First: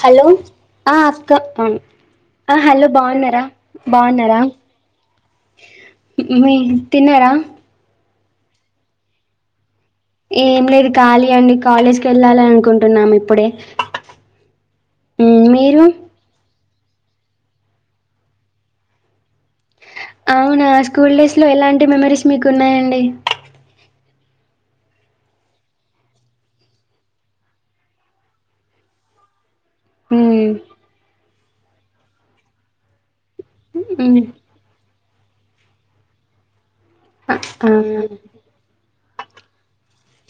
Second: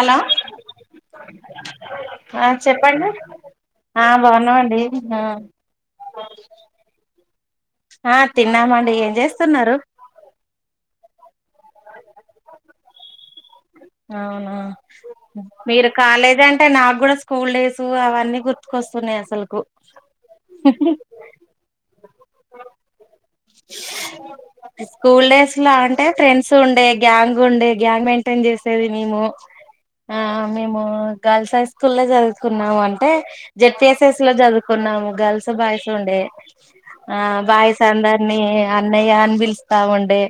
Hello ఆ అక్క ఆ హలో బాగున్నారా ఆ బాగున్నారా బాగున్నామండి ఆ మీ తిన్నారా ఆ తిన్నామండి ఏం చేస్తున్నారు ఏం లేదు కాలి అండి కాలేజీకి వెళ్ళాలి అనుకుంటున్నాము ఇప్పుడే అవునా మీరు కాలేజ్ అం అంటే నాకు కూడా స్కూల్ డేస్ అవన్నీ గుర్తుకొస్తున్నాయి అసలుకు అవునా స్కూల్ డేస్ లో ఎలాంటి మెమోరీస్ మీకు ఉన్నాయండి స్కూల్ డేస్ లో అంటే ఫ్రెండ్స్ ఉండే. గ్యాంగ్ ఉండే. గ్యాంగ్ మెయింటైన్ చేసేది మేము. ఆ మ్, మేము గర్ల్స్ హైసు స్కూల్లో చదువుకున్నాము అంటే జడ్పీఎస్ఎస్ మ్, లో చదువుకున్నాము గర్ల్స్ బాయ్స్ ఉండే ఆ బాయ్స్ అందర్నీ అర్ అన్నయ్యా అని పిలుస్తా ఉండే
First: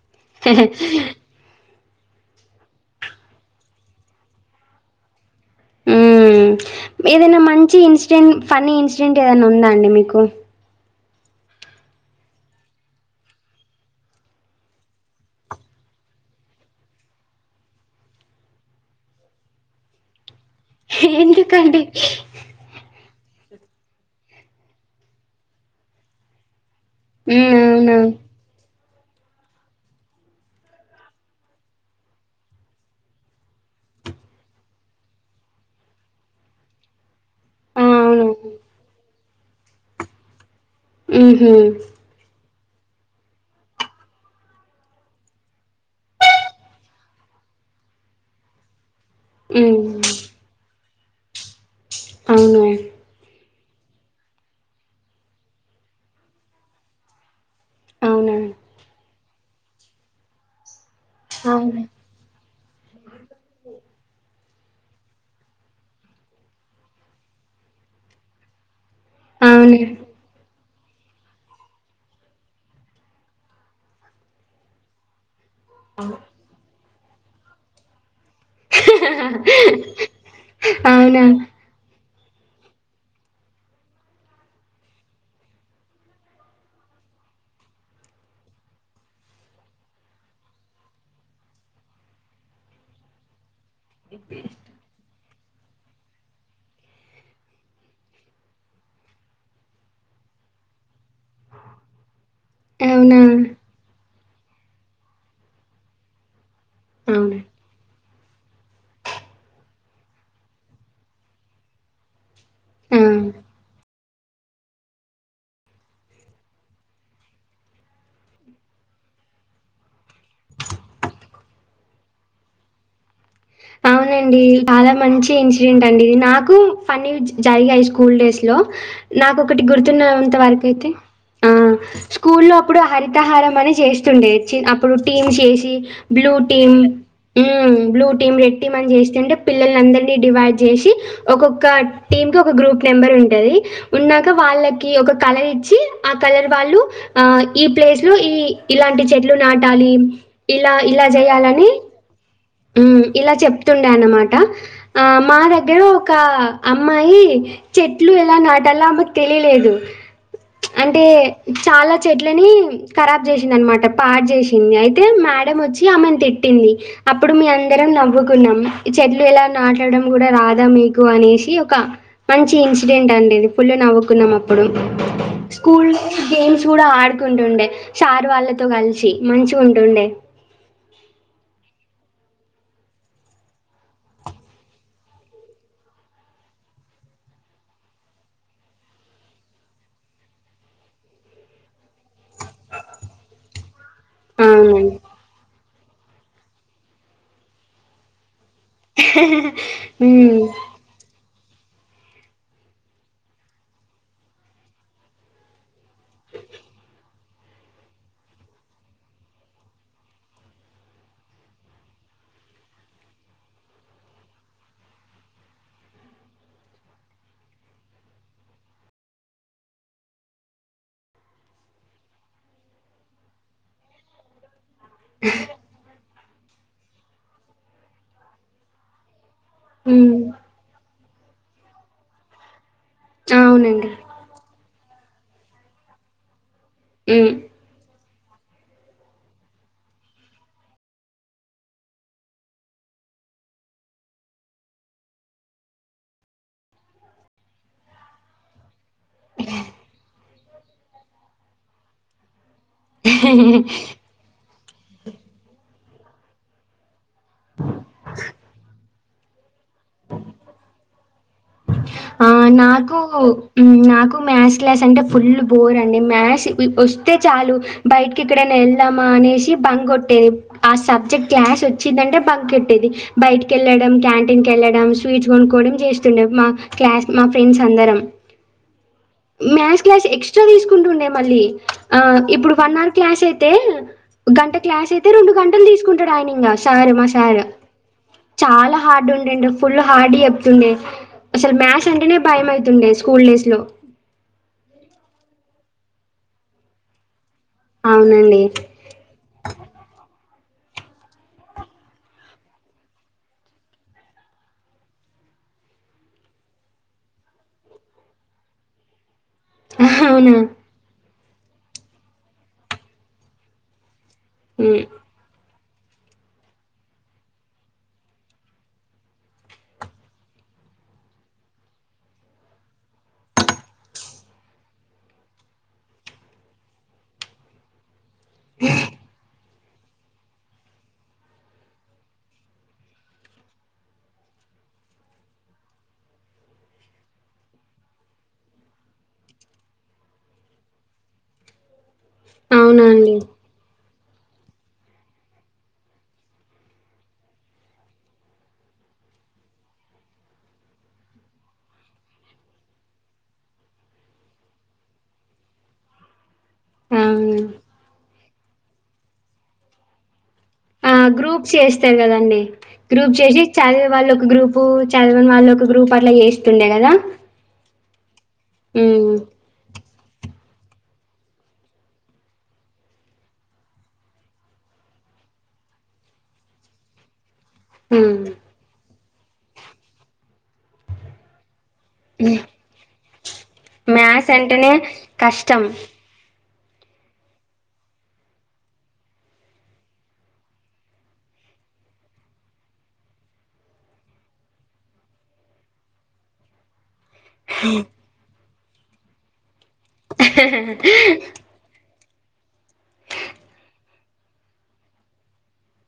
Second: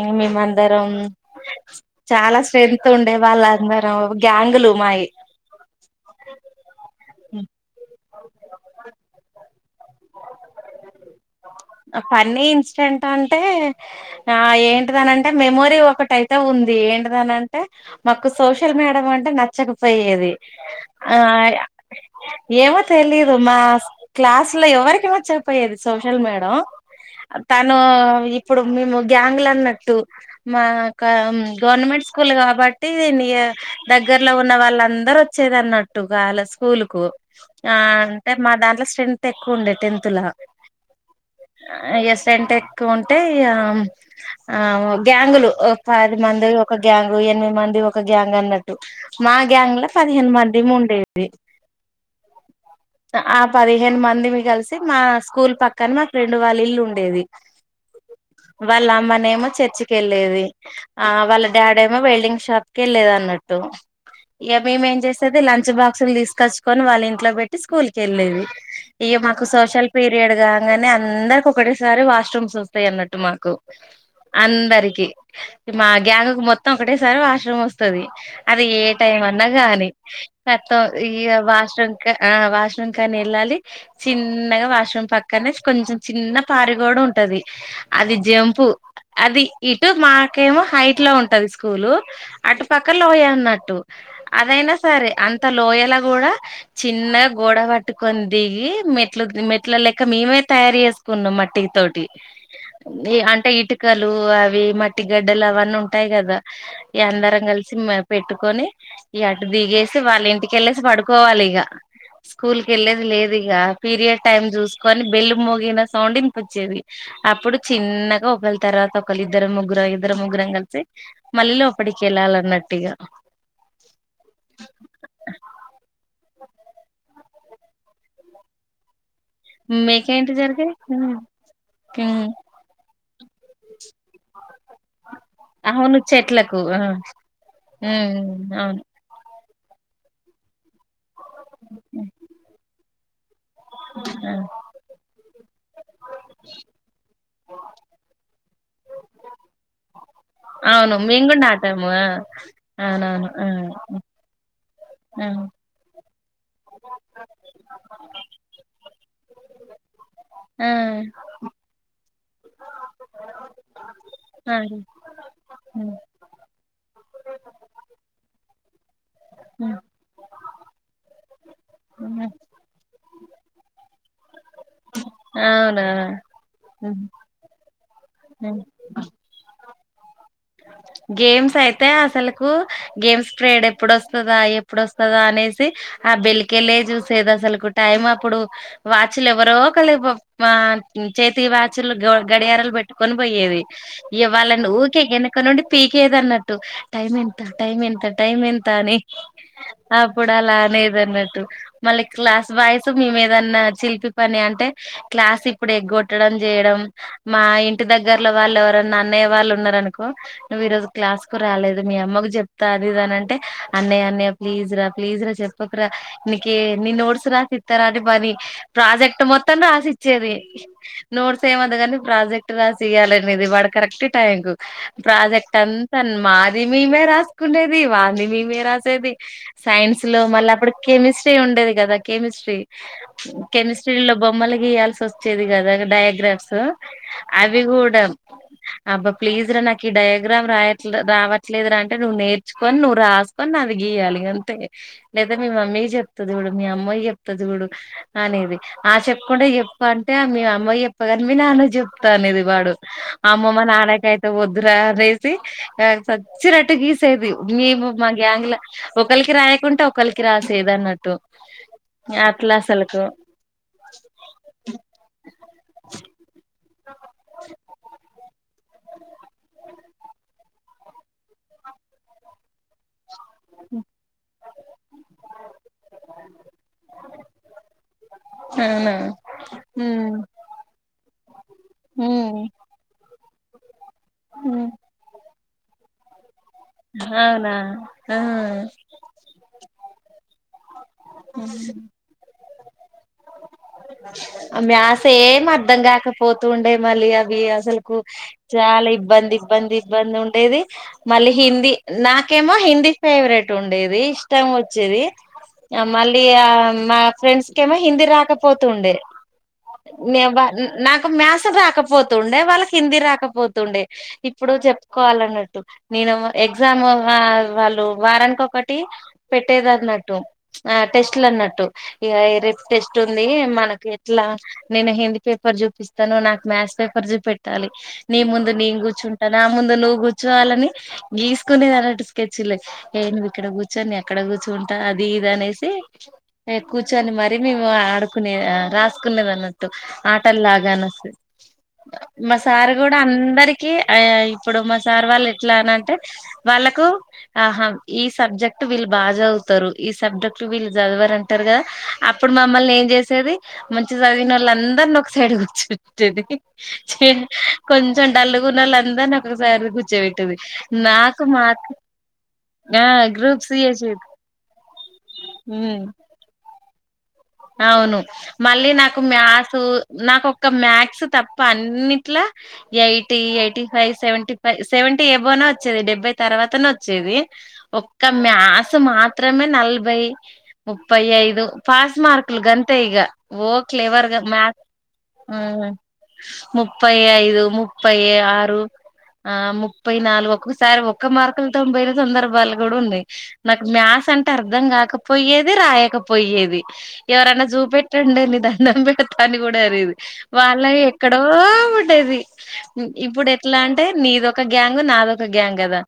ఇంగ్ మేమందరం చాలా స్ట్రెంతు ఉండే వాళ్ళ అందరం గ్యాంగులు మాయి ఉమ్ ఏదైనా మంచి ఇన్సిడెంట్ ఫన్నీ ఇన్సిడెంట్ ఏదైనా ఉందాన్ అండి మీకు ఫన్నీ ఇన్సిడెంట్ అంటే ఆ ఏంటిదని అంటే మెమోరీ ఒకటైతే ఉంది. ఏంటిదని అంటే మాకు సోషల్ మేడం అంటే నచ్చకపోయేది. ఆ ఎందుకండి ఏమో తెలిద్ మా క్లాస్ లో ఎవరికి నచ్చకపోయేది సోషల్ మేడం లో మ్, తను అవునా ఇప్పుడు మేము గ్యాంగ్ ల అన్నట్టు మా క గవర్నమెంట్ స్కూల్ కాబట్టి నియ దగ్గర్లో ఉన్న వాళ్ళందరు వచ్చేది అన్నట్టు గాల స్కూల్ కు ఆ అంటే మా దాంట్లో స్రే ఎక్కువ ఉండే టెన్త్ లా మ్హూ. ఎస్ అంటే ఎ ఉంటే ఇగ ఆ ఆ గ్యాంగులు ఒ పది మంది ఒక గ్యాంగ్ ఎనిమిది మంది ఒక గ్యాంగ్ అన్నట్ మా మ్, గాంగ్ల పదిహేను మంది ఉండేది దే అవును పదిహేను మందిమి కలిసి మా స్కూల్ పక్కన మా ఫ్రెండ్ వాళ్ళ ఇల్లు ఉండేది అవునా వాళ్ళ అమ్మనే ఏమో చర్చి కి వెళ్ళేది. ఆ వాళ్ళ డాడీ అవును ఏమో వెల్డింగ్ షాప్ కి వెళ్లేది అన్నట్టు. ఇక మేమేం చేసేది లంచ్ బాక్స్లు తీసుకొచ్చుకొని వాళ్ళ ఇంట్లో పెట్టి స్కూల్ కి వెళ్ళేది. ఇగ మాకు అవునా సోషల్ పీరియడ్ కాంగానే అందరికి ఒకటేసారి వాష్రూమ్స్ వస్తాయి అన్నట్టు. మాకు అందరికి మా గ్యాంగ్కి మొత్తం ఒకటేసారి వాష్రూమ్ వస్తది. అది ఏ టైం అన్నా గాని. పెత్తం అవునా ఈయ్య వాష్ రూమ్ ఆ వాష్రూమ్ కాని వెళ్ళాలి చిన్నగా వాష్రూమ్ పక్కనే కొంచెం చిన్న పారి కూడ ఉంటది. అది జంపు అది ఇటు మాకేమో హైట్ లో ఉంటది. స్కూల్ అటు పక్క లోయ అన్నట్టు. అదైనా సరే అంత లోయలా కూడా చిన్న గోడ పట్టుకొని దిగి మెట్లు మెట్ల లక్క మేమై తయారు చేసుకున్నా మట్టి తోటి ఏ అవునా అంటే ఇటుక లు అవి మట్టి గడ్డలు అవన్నీ ఉంటాయి కదా ఈ అవునా అందరం కలిసి మే పెట్టుకొని ఈ అటు దిగేసి వాళ్ళ ఇంటికెళ్ళేసి పడుకోవాలి. ఇగ స్కూల్ కి వెళ్ళేది ఆ లేదు. ఇగ పీరియడ్ టైమ్ చూసుకొని బెల్లు మోగిన సౌండ్ ఇంపొచ్చేది. అప్పుడు చిన్నగా ఒకల్లి తర్వాత ఒకల్లు ఇద్దరు ముగ్గురం, ఇద్దరు ముగ్గురం కలిసి మళ్ళీ ఒకటికిళ్ళాలి అన్నట్టిగా అవునండి చాలా మంచి ఇన్సిడెంట్ అండి ఇది నాకు ఫన్నీ విజ్ జరిగాయి స్కూల్ డేస్ లో నాకొ ఒకటి మీకేంటి గుర్తున్నంత వరకు అయితే, జరిగాయి ఆ ఉమ్ స్కూల్లో అప్పుడు హరితహారం అనే చేస్తుండే, చీ అప్పుడు టీమ్ చేసి అవును బ్లూ చెట్లకు టీమ్ ఆ మ్మ్ బ్లూ టీమ్ ఉమ్ రెట్టీ అవును మని చేస్తుంటే పిల్లలు అందరినీ డివైడ్ చేసి ఒక్కొక్క టీమ్ కి ఒక గ్రూప్ నెంబర్ ఉన్ టది ఉన్నాక ఆ వాళ్ళకి ఒక కలర్ ఇ ఆ కలర్ వాళ్ళు ఆ ఈ ప్లేస్ లో ఈ ఇలాంటి చెట్లు నాటాలి. ఇలా అవును ఇలా మేము కూడా చేయాలని నటాము ఇలా చెప్తుండే అన్నమాట ఆ మా దగ్గరే ఆ అమ్మాయి చెట్లు ఎలా నాటలో ఆమెకు తెలియలేదు ఆ అంటే చాలా చెట్లని ఖరాబ్ చేసింద అనమాట పాడు ఆ చేసింది అవును అయితే మేడ ఆ వచ్చి ఉమ్ ఆమెని తిట్ పెట్టింది అప్పుడు మేం అందరం నవ్వుకున్నాం చెట్లు ఇలా నాటడం కూడా రాదా మీకు అనేసి ఒక ఉమ్ మంచి ఇన్సిడెంట్ అండి ఫుల్ గా నవ్వుకున్నాం అప్పుడు అవునా స్కూల్ గేమ్స్ కూడా ఉమ్ ఆడుకుంటుండే సార్ ఉమ్ వాళ్ళతో కలిసి మంచి ఉంటుండే గేమ్స్ అయితే అసలులకు గేమ్స్ పీరియడ్ ఎప్పుడోస్తాద ఎప్పుడోస్తదా అనేసి ఆ బెల్ కల్లే చూసేది అసలులకు టైం అప్పుడు వాచ్లు ఎవరో ఒకలి ఆ చేతి వాచ్లు గడియారలు పెట్టుకొని పోయేది ఇవళ అవునండి. ఊకే గెనుక నం ద అన్నట్టు టైమ్ ఎంత టైమ్ ఎంత టైమ్ ఎంత కాని అప్పుడు హ్మ్. అలా అనేద అన్నట్టు మళ్ళీ క్లాస్ బాయ్స్ మేము ఏదన్నా చిలిపి పని అంటే క్లాస్ ఇప్పుడు ఎగ్గొట్టడం చేయడం మా ఇంటి దగ్గర్లో వాళ్ళు ఎవరన్నా అన్నయ్య వాళ్ళు ఉన్నారనుకో నువ్వు ఈరోజు క్లాస్ కు రాలేదు మీ అమ్మకు చెప్తా అదిఇదిఅంటే అన్నయ్య అన్నయ ప్లీజ్ రా ప్లీజ్ రా చెప్పకరా నీకే నీ నోట్స్ రాసి ఇస్తారా అని పని ప్రాజెక్ట్ మొత్తం రాసిచ్చేది నోట్స్ ఏమన్న కాని ప్రాజెక్ట్ రాసియ్యాలనేది వాడ కరెక్ట్ టై కు ఆ ప్రాజెక్టు అంత మాది మేమే రాసుకునేది వాళ్ళదే మేమే రాసేది సైన్స్ హ్మ్. లో మళ్ళీ అప్పుడు కెమిస్ట్రీ ఉండేది కదా కెమిస్ట్రీ అవునండి. కెమిస్ట్రీలో బొమ్మలు గీయాల్సి వస్తుంది వచ్చేది కదా డయాగ్రాఫ్స్ హ్మ్. ఆ అవి కూడా అబ్బా ప్లీజ్ రా నాకి డయాగ్రమ్ డయాగ్రమ్ రాయట్ రావట్లేదు అంటే నువ్వు నేర్చుకొని నువ్వు రాసుకొనిది గీయాలి అంతే లేదా మీ మమ్మీ చెప్తది ఇడు మీ అమ్మ కి చెప్త చూడు అనేది ఆ చెప్పకుండా చెప్ప అంటే మీ అమ్మకి చెప్పను గాని మీ నాన్నకు చెప్తా అనేది వాడు అమ్మమ్మ నానకైతే వద్దురా రే [unintelligible] ఆ సచ్చినట్టు గా సేది మేము మా గ్యాంగ్లా ఒకలికి రా ఆ అట్లా నాకు అసలుకు నాకు మ్యాథ్స్ క్లాస్ అంటే ఫుల్ బోర్ అండి మ్యాథ్స్ వస్తే చాలు బయటికి ఇక్కడై వెళ్ మా అనేసి బం కొట్టేది ఆ సబ్జెక్ట్ క్లాస్ వచ్చిందంటే బంకొట్టేది బయటికి వెళ్లడం క్యాంటీన్ వెళ్ళడం స్వీట్స్ కొనుకోవడం చేస్తుండే మా క్లాస్ మా ఫ్రెండ్స్ అందరం అవునా మ్యాథ్స్ క్లాస్ ఉమ్ ఎక్స్ట్రా తీసుకుంటూ ఉండే మళ్ళీ ఆ ఉమ్ ఇప్పుడు వన్ హవర్ క్లాస్ తె గంట ఉమ్. క్లాస్ అయితే రెండు గంట తీసుకుంటాడు అయినా ఇంకా మ సారు మ సార్ అవునా ఆ చాలా హార్డ్ ఉ ఫుల్ హార్డ్ చెప్తుండే అసలు ఉమ్. మ్యాథ్స్ అంటేనే భయం అవుతుండే స్కూల్ డేస్ లో మ్యాథ్స్ ఏం అర్ధం గాకపోతుండే మళ్ళీ అ అసలుకు అవునండి చాలా ఇబ్బంది ఇబ్బంది ఇబ్బంది ఉ డేది మళ్ళీ హిందీ నాకేమో హిందీ ఫేవరెట్ ఉండేది ఇష్టం వచ్చేది మళ్ళీ మా ఫ్రెండ్స్కేమో హిందీ రాకపోతుండేది న అవునా బ నా ఒక మ్యాస్ రాకపోతుండే వాళ్ళకి హిందీ రాకపోతుండే ఇప్పుడు ఉమ్, చెప్పుకోవాలన్నట్టు నేను ఎగ్జామ్ వాళ్ళు వారానికి ఒకటి పెట్టేది అన్నట్టు ఆ టెస్ట్లు అన్నట్టు ఇ రేపు టెస్ట్ ఉంది మనకు ఎట్లా నేను హిందీ పేపర్ చూపిస్తాను నాకు మ్యాథ్స్ పేపర్ చూపెట్టాలి నీ ముందు నీను కూర్చుంటా నా ముందు నువ్వు కూర్చోవాలని గీసుకునేది అన్నట్టు స్కెచ్లే ఏ నువ్వు ఇక్కడ కూర్చొని అక్కడ కూర్చుంటా అది ఇది అనేసి కూర్చొని మరీ మేము ఆడుకునేది రాసుకునేది అన్నట్టు ఆటలలాగా అనే మా సారు అవునా కూడా అండి అందరికి అయ ఇప్పుడు మా సార్ వాళ్ళ ఎట్లా అన అంటే వాళ్ళకు ఆహా ఈ సబ్జెక్ట్ వీళ్ళు బాగా చదువుతారు ఈ సబ్జెక్ట్ వీళ్ళు చదవరంటారు కదా అప్పుడు మమ్మల్ని ఏం చేసేది మంచి చదివిన వాళ్ళు అందరిని ఒక సైడ్ కూర్చోబెట్టేది అవును కొంచెం డాల్లుగునోళ అందర్ నాకు రూపయి గుర్చ్వి టవి ఆ గ్రూప్ చేస్తే కదండి గ్రూప్ చేసి గ్రూప్స్ చదివే వాళ్ళ ఒక గ్రూపు చదవని వాళ్ళు ఒక చేసేది గ్రూప్ అట్లా చేస్తుండే కదా అవును మళ్ళీ నాకు ఉమ్, మ్యాసు నాకు ఒకక్క మ్యాక్స్ తప్ప అన్నిట్లో eighty eighty five seventy five seventy ఏబోనే వచ్చేది డెబ్బై తర్వాతనే వచ్చేది ఒక్క ఉమ్. మ్యాస్ మాత్ర మాత్రమే నలభై ముప్పై ఐదు పాస్ ఉకుల్ గంతే ఇగ ఓక్లే ఎవర్గా మ్యాథ్స్ మ్యా అంటేనే కష్టం ముప్పై ఐదు ముప్పై ఆరు ఆ ముప్పై నాలుగు ఒక్కొక్కసారి ఒక్క మార్కులతో పోయిన సందర్భాలు కూడా ఉన్నాయి నాకు మ్యాక్స్ అంటే అర్థం కాకపోయేది రాయకపోయేది ఎవరన్న జూ పెట్టండి ని ఇదా దండం పెడతా తానిమ్ కూడా అరిది వాళ్ళ ఎక్కడో ఉండేది ఇప్పుడు ఎట్లా అంటే నీదొక గ్యాంగ్ నాదొక గ్యాంగ్ కదా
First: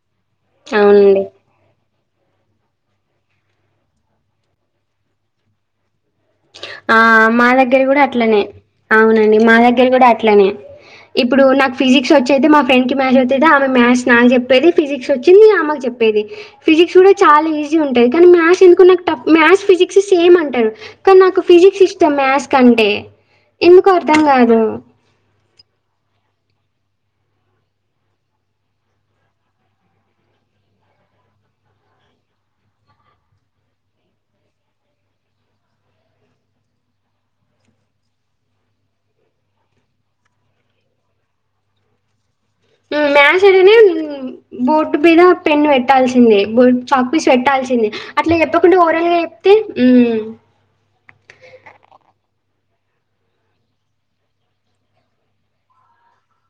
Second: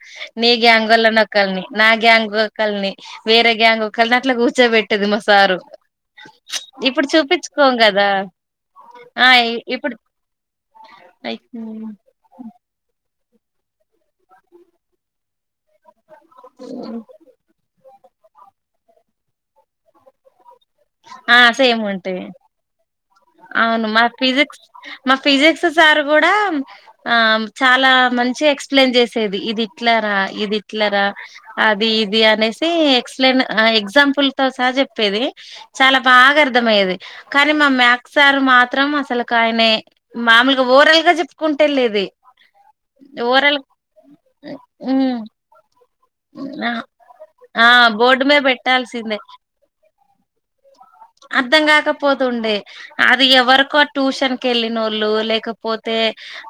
నీ గ్యాంగ్ అవునండి అల్లోనొక్కల్ని నాక్ గ్యాంగ్ ఒకల్ని వేరే గ్యాంగ్ ఒకల్ని అట్లా కూర్చోబెట్టేది మా సారు ఆ ఇప్పుడు మా చూపించుకోం దగ్గర కూడా కదా అట్లనే ఆ అవునండి మా దగ్గర ఇప్పుడు కూడా అట్లనే ఇప్పుడు నాకు ఫిజిక్స్ వచ్చేది మా ఫ్రెండ్ కి మ్యాజివల్ తిద ఆమె మ్యాస్ నా చెప్పేది ఫిజిక్స్ వచ్చింది ఆమకి చెప్పేది ఫిజిక్స్ కూడా చాలా ఈజీ జి ఉంటది కానీ మ్యాస్ ఎందుకు నాకు టఫ్ మ్యాస్ ఫిజిక్స్ సేమ్ ఉంటాది ఇక ఆ నాకు సేమ్ ఫిజిక్స్ ఇష్టం ఉంటాయి మ్యాస్ కంటే అవును ఎందుకో మా అర్థం కాదు ఫిజిక్స్ మా ఫిజిక్స్ ఫిజిక్స్ సార్ కూడా ఆ చాలా మంచి ఎక్స్ప్లెయిన్ చేసేది ఇదిట్లరా ఇది ఇట్లరా అది ఇది అనేసి ఎక్స్ప్లెయిన్ అ ఎగ్జాంపుల్ తో సాహ చెప్పేది చాలా బాగా అర్థమయ్యేది కానీ మా మ్యాక్ ఒకసారి మాత్రం అసలకు ఆయనే మామూలుగా ఓరల్గా చెప్పుకుంటు వెళ్ళేది హుమ్ మ్యాస్ మ్ ఏదేనే బోడ్ హ్మ్ మీద పెన్ను వెట్ పెట్టాల్సిందే బోర్డ్ చాప్లిస్ ఆ పెట్టాల్సింది బోర్డు అట్లా మీద చెప్పకుండా పెట్టాల్సిందే ఓరల్గా చెప్తే మ్ [inaudible] అర్ధం కాకపోతుండే అది ఎవరికో ఆ ట్యూషన్ క వెళ్ళినోళ్ళు లేకపోతే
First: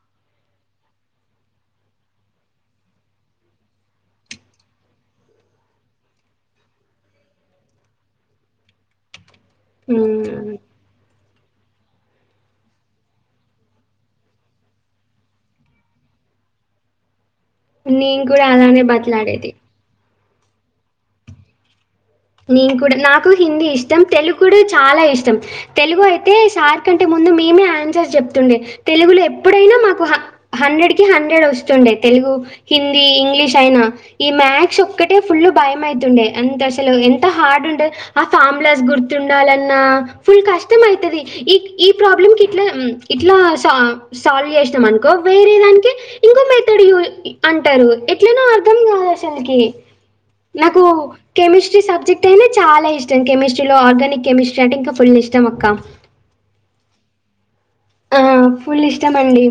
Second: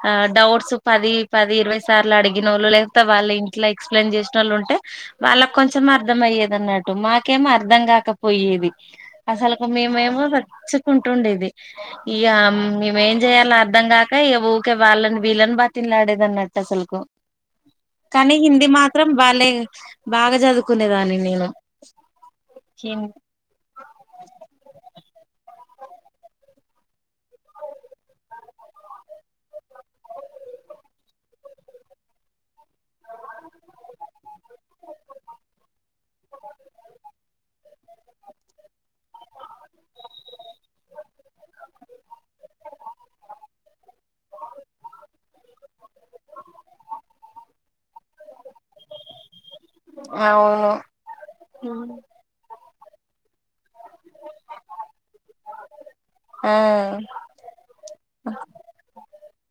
ఆ డౌట్స్ పది పది ఇరవై సార్లు అడిగినోళ్ళు లేక్త వాళ్ళే ఇంట్లో ఎక్స్ప్లెయిన్ చేసి నోళ్ళు ఉంటే వాళ్ళకు కొంచెం అర్థం అయ్యేద అన్నట్టు మాకేం అర్థం కాకపోయేవి అసలుకు మేమేమో మ్మ్ సచ్చుకుంటుండేది ఇక మేమేం చేయ్యాలో అర్ధం కాక ఇక ఊకే వాళ్ళని వీళ్ళని బతిమిలాడేదన్నట్టు అసలుకు నేన్ కానీ కూడా హిందీ అలానే మాత్రం బాలే బట్లాడేది బాగా చదువుకునేదాన్ని నేను నీన్ కూడా నాకు హిందీ ఇష్టం తెలుగు కుడు చాలా ఇష్టం తెలుగు అయితే సార్ కంటే ముందు మేమే ఆన్సర్ చెప్తుండే తెలుగులో ఎప్పుడైనా మాకు హా హండ్రెడ్ కి హండ్రెడ్ వస్తుండే తెలుగు హిందీ ఇంగ్లీష్ అయినా ఈ మ్యాథ్స్ ఒక్కటే ఫుల్ భయం అయితుండే అంత తలు ఎంత హార్డ్ ఉండది ఆ ఫామ్లాస్ గుర్తుండాలన్నా ఫుల్ కష్టం అయితది ఈ ఈ ప్రాబ్లంకి ఇట్లా మ్ ఇట్లా స-సాల్వ్ చేసాం అనుకో వేరే దానికి ఇంకో మెథడ్ యూ అంటరు ఎట్లనో అర్థం కాదు అసల్కి అవును నాకు కెమిస్ట్రీ సబ్జెక్ట్ అని చాలా ఇష్టం కెమిస్ టిలో ఆర్గానిక్ కెమిస్ట్రీ అంటే ఇంకా ఫుల్ ఇష్టం అక్క ఆ ఆ ఫుల్ ఇష్టం అండి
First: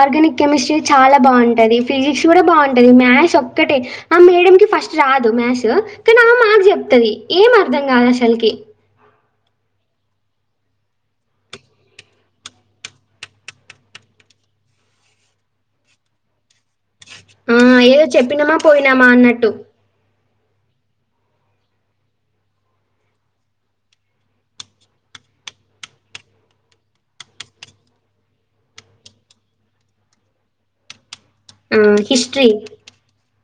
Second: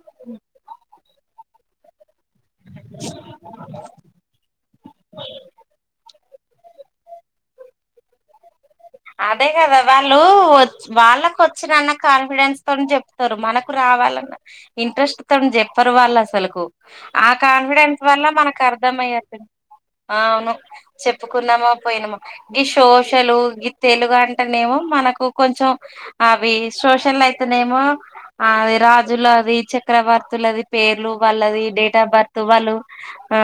ఆర్గానిక్ కెమిస్ట్రీ చాలా బాగుంటది ఫిజిక్స్ కూడా బాగుంటది మ్యాస్ ఒక్కటే ఆ మేడం కి ఫస్ట్ రాదు మ్యాస్ కానీ ఆ మాకు చెప్తది ఏం అర్ధం కాదు అసల్కి అదే కదా వాళ్ళు ఒచ్-వాళ్ళకు వచ్చినన్న కాన్ఫిడెన్స్ తోనే చెప్తరు మనకు రావాలన్న ఇంట్రెస్ట్ తొని చెప్పరు వాళ్ళు అసలుకు ఆ కాన్ఫిడెన్స్ ఏదో వల్ల చెప్పినామా మనకు అర్ధం పోయినామా అయే అన్నట్టు అవును చెప్పుకున్నామా పోయినామా గి సోషలు గి తెలుగు అంటేనేమో మనకు కొంచెం అవి సోషల్ అయితేనేమో అది రాజుల అది చక్రవర్తులది పేర్లు వాళ్ళది ఆ డేట్ ఆఫ్ బర్త్ హిస్టరీ వాళ్ళు ఆ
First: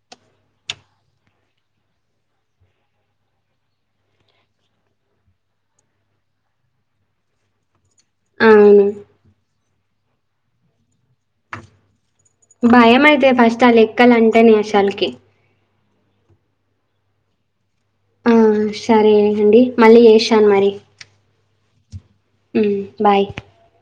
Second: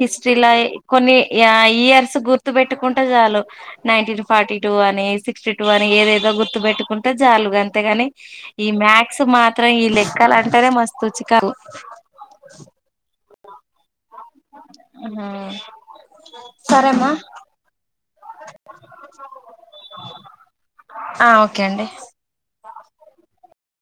హిస్టరీలో కొన్ని యా ఇయర్స్ గుర్తు పెట్టుకుంటే చాలు నైన్టీ ఫార్టీ టూ అని సిక్స్టీ టూ అని ఏదేదో గుర్తుపెట్టుకుంటే చాలు అంతేగాని ఈ అవును మ్యాక్స్ మాత్రం ఈలె కల్ అంటేనే మస్తు చికగు భయమైతే ఫస్ తలి ఎక్కలు అంటేనే అసల్కి సరే మా ఆ సరేనండి మళ్ళీ చేస్తాను మరి కే అండి ఉమ్ బాయ్